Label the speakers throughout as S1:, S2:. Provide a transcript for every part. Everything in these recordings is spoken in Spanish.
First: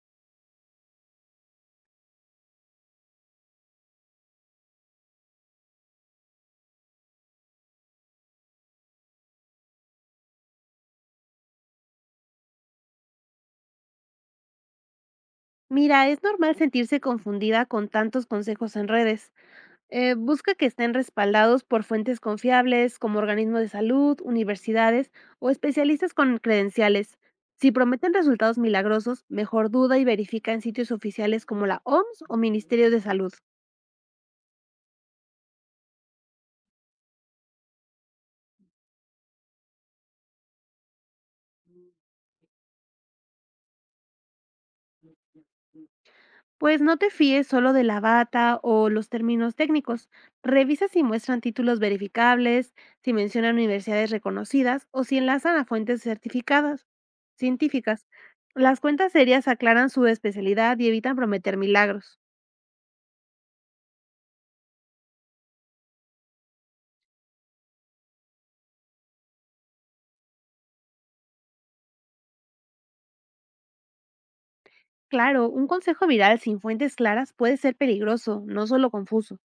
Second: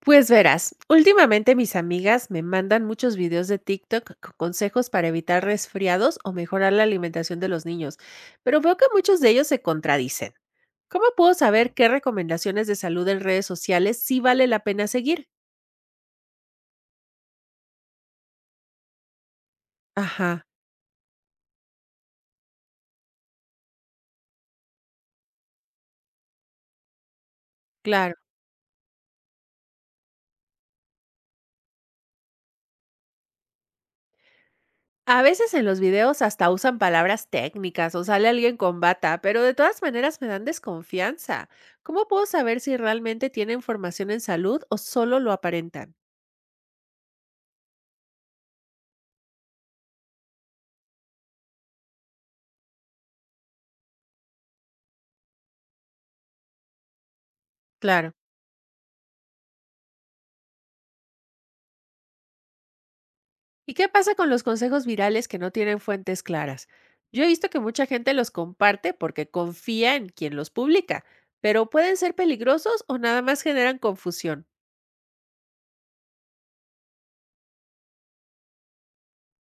S1: Pues verás, últimamente mis amigas me mandan muchos videos de TikTok con consejos para evitar resfriados o mejorar la alimentación de los niños, pero veo que muchos de ellos se contradicen. ¿Cómo puedo saber qué recomendaciones de salud en redes sociales sí vale la pena seguir?
S2: Mira, es normal sentirse confundida con tantos consejos en redes.
S1: Ajá,
S2: Busca que estén respaldados por fuentes confiables como organismos de salud, universidades o especialistas con credenciales. Si
S1: claro.
S2: prometen resultados milagrosos, mejor duda y verifica en sitios oficiales como la OMS o Ministerios de Salud.
S1: A veces en los videos hasta usan palabras técnicas o sale alguien con bata, pero de todas maneras me dan desconfianza. ¿Cómo puedo saber si realmente tienen formación en salud o solo lo aparentan?
S2: Pues no te fíes solo de la bata o los términos técnicos. Revisa si muestran títulos verificables, si mencionan universidades reconocidas o si enlazan a fuentes certificadas, científicas.
S1: Claro.
S2: Las cuentas serias aclaran su especialidad y evitan prometer milagros.
S1: ¿Y qué pasa con los consejos virales que no tienen fuentes claras? Yo he visto que mucha gente los comparte porque confía en quien los publica, pero ¿pueden ser peligrosos o nada más generan confusión?
S2: Claro, un consejo viral sin fuentes claras puede ser peligroso, no solo confuso.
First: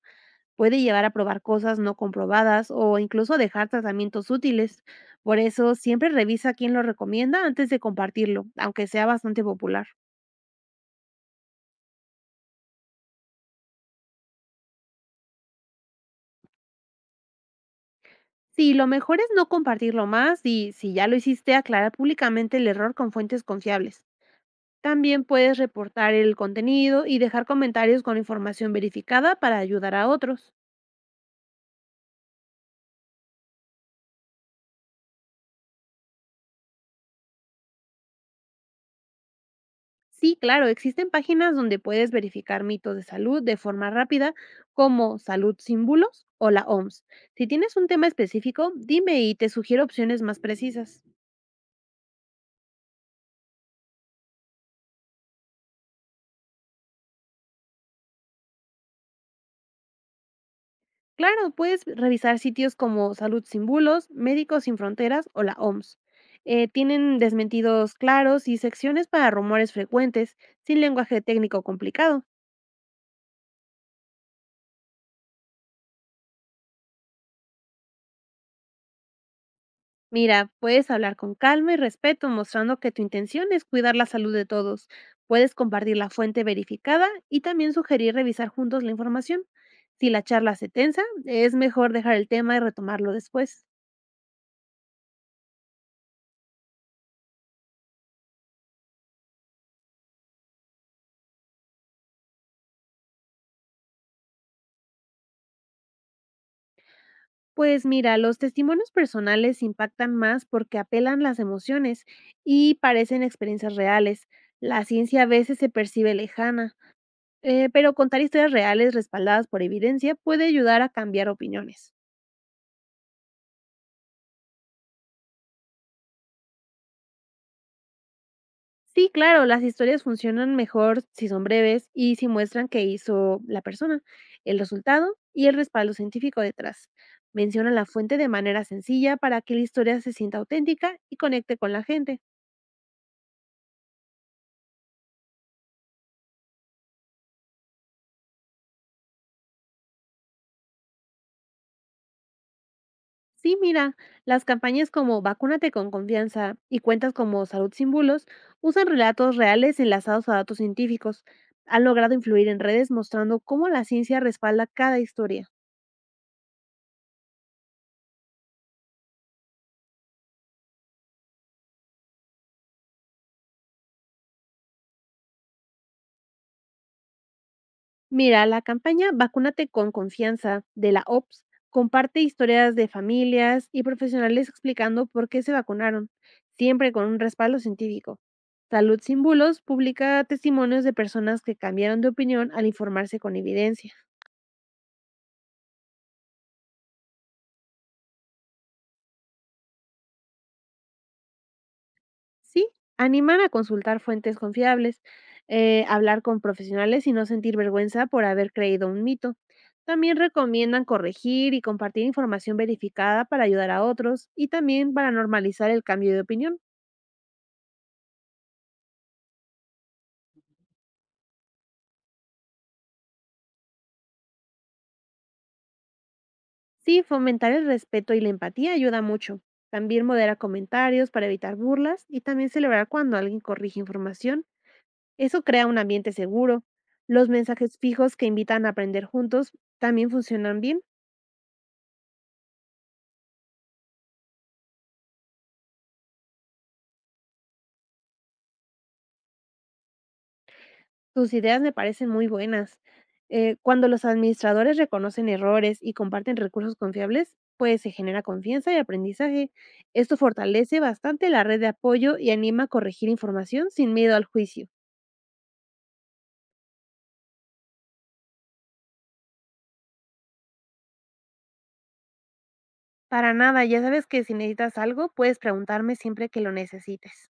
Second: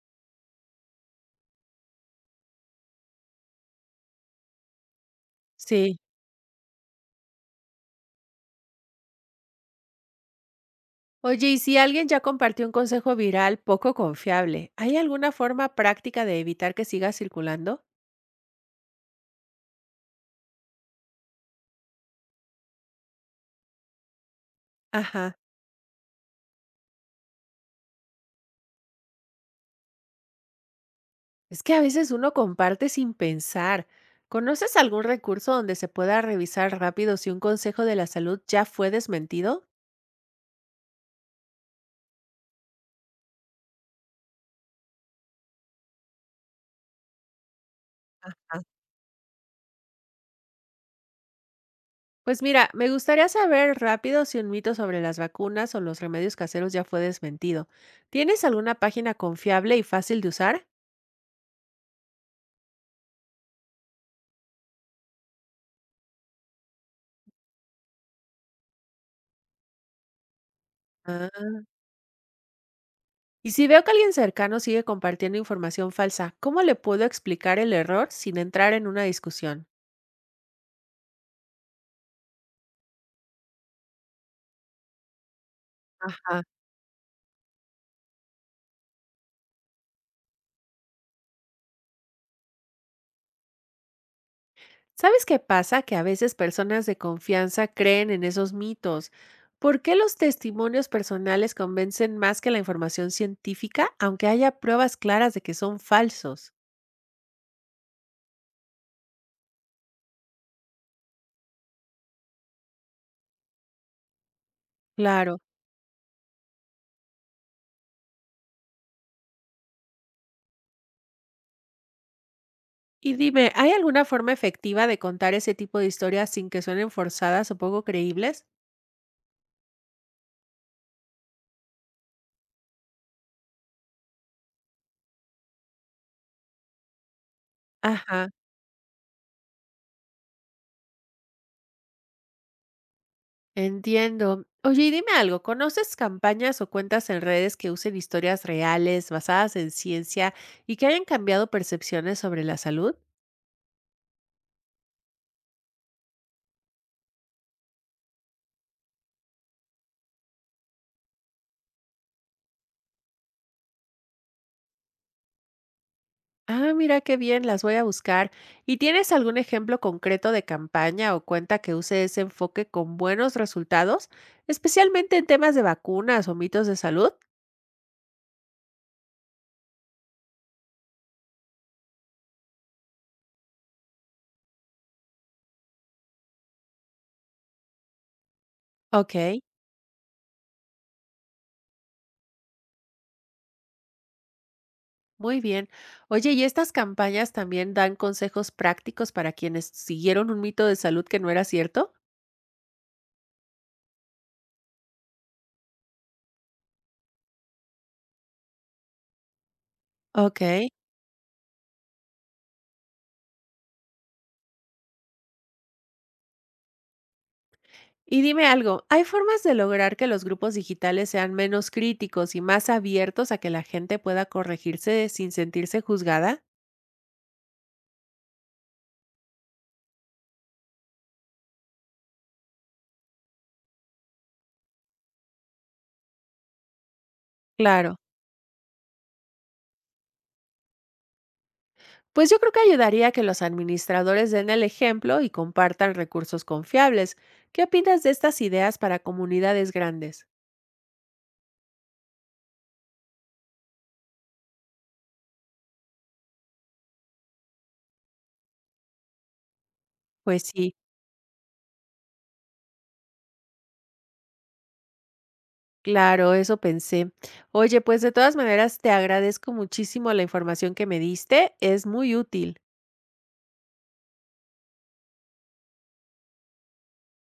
S2: Puede llevar a probar cosas no comprobadas o incluso dejar tratamientos útiles. Por eso,
S1: Sí.
S2: siempre revisa quién lo recomienda antes de compartirlo, aunque sea bastante popular.
S1: Oye, y si alguien ya compartió un consejo viral poco confiable, ¿hay alguna forma práctica de evitar que siga circulando?
S2: Sí, lo mejor es no compartirlo más y si ya lo hiciste, aclarar públicamente el error con fuentes confiables. También
S1: Ajá.
S2: puedes reportar el contenido y dejar comentarios con información verificada para ayudar a otros.
S1: Es que a veces uno comparte sin pensar. ¿Conoces algún recurso donde se pueda revisar rápido si un consejo de la salud ya fue desmentido?
S2: Sí, claro, existen páginas donde puedes verificar mitos de salud de forma rápida, como Salud Sin Bulos o la OMS. Si tienes un tema
S1: Ajá.
S2: específico, dime y te sugiero opciones más precisas.
S1: Pues mira, me gustaría saber rápido si un mito sobre las vacunas o los remedios caseros ya fue desmentido. ¿Tienes alguna página confiable y fácil de usar?
S2: Claro, puedes revisar sitios como Salud Sin Bulos, Médicos Sin Fronteras o la OMS. Tienen desmentidos claros y secciones para rumores frecuentes, sin lenguaje
S1: Ah.
S2: técnico complicado.
S1: Y si veo que alguien cercano sigue compartiendo información falsa, ¿cómo le puedo explicar el error sin entrar en una discusión?
S2: Mira, puedes hablar con calma y respeto, mostrando que tu intención es cuidar la salud de todos. Puedes compartir la
S1: Ajá.
S2: fuente verificada y también sugerir revisar juntos la información. Si la charla se tensa, es mejor dejar el tema y retomarlo después.
S1: ¿Sabes qué pasa? Que a veces personas de confianza creen en esos mitos. ¿Por qué los testimonios personales convencen más que la información científica, aunque haya pruebas claras de que son falsos?
S2: Pues mira, los testimonios personales impactan más porque apelan las emociones y parecen experiencias reales. La ciencia a
S1: Claro.
S2: veces se percibe lejana, pero contar historias reales respaldadas por evidencia puede ayudar a cambiar opiniones.
S1: Y dime, ¿hay alguna forma efectiva de contar ese tipo de historias sin que suenen forzadas o poco creíbles?
S2: Sí, claro, las historias funcionan mejor si son breves y si muestran qué hizo la persona, el resultado y el respaldo científico detrás. Menciona la fuente de
S1: Ajá,
S2: manera sencilla para que la historia se sienta auténtica y conecte con la gente.
S1: entiendo. Oye, y dime algo, ¿conoces campañas o cuentas en redes que usen historias reales, basadas en ciencia y que hayan cambiado percepciones sobre la salud?
S2: Sí, mira, las campañas como Vacúnate con confianza y cuentas como Salud sin bulos usan relatos reales enlazados a datos científicos. Han logrado influir en redes mostrando cómo la ciencia respalda cada historia.
S1: Ah, mira qué bien, las voy a buscar. ¿Y tienes algún ejemplo concreto de campaña o cuenta que use ese enfoque con buenos resultados, especialmente en temas de vacunas o mitos de salud?
S2: Mira, la campaña Vacúnate con confianza de la OPS comparte historias de familias y profesionales explicando por qué se vacunaron, siempre con un respaldo científico. Salud sin
S1: Ok.
S2: bulos publica testimonios de personas que cambiaron de opinión al informarse con evidencia.
S1: Muy bien. Oye, ¿y estas campañas también dan consejos prácticos para quienes siguieron un mito de salud que no era cierto?
S2: Sí, animar a consultar fuentes confiables, hablar con profesionales y no sentir vergüenza por haber creído un mito. También
S1: Ok.
S2: recomiendan corregir y compartir información verificada para ayudar a otros y también para normalizar el cambio de opinión.
S1: Y dime algo, ¿hay formas de lograr que los grupos digitales sean menos críticos y más abiertos a que la gente pueda corregirse sin sentirse juzgada?
S2: Sí, fomentar el respeto y la empatía ayuda mucho. También modera comentarios para evitar burlas y también celebrar cuando alguien corrige información. Eso crea un ambiente seguro. Los mensajes
S1: Claro.
S2: fijos que invitan a aprender juntos también funcionan bien.
S1: Pues yo creo que ayudaría a que los administradores den el ejemplo y compartan recursos confiables. ¿Qué opinas de estas ideas para comunidades grandes?
S2: Tus ideas me parecen muy buenas. Cuando los administradores reconocen errores y comparten recursos confiables, pues se genera confianza y aprendizaje. Esto
S1: Pues sí.
S2: fortalece bastante la red de apoyo y anima a corregir información sin miedo al juicio.
S1: Claro, eso pensé. Oye, pues de todas maneras, te agradezco muchísimo la información que me diste, es muy útil.
S2: Para nada, ya sabes que si necesitas algo, puedes preguntarme siempre que lo necesites.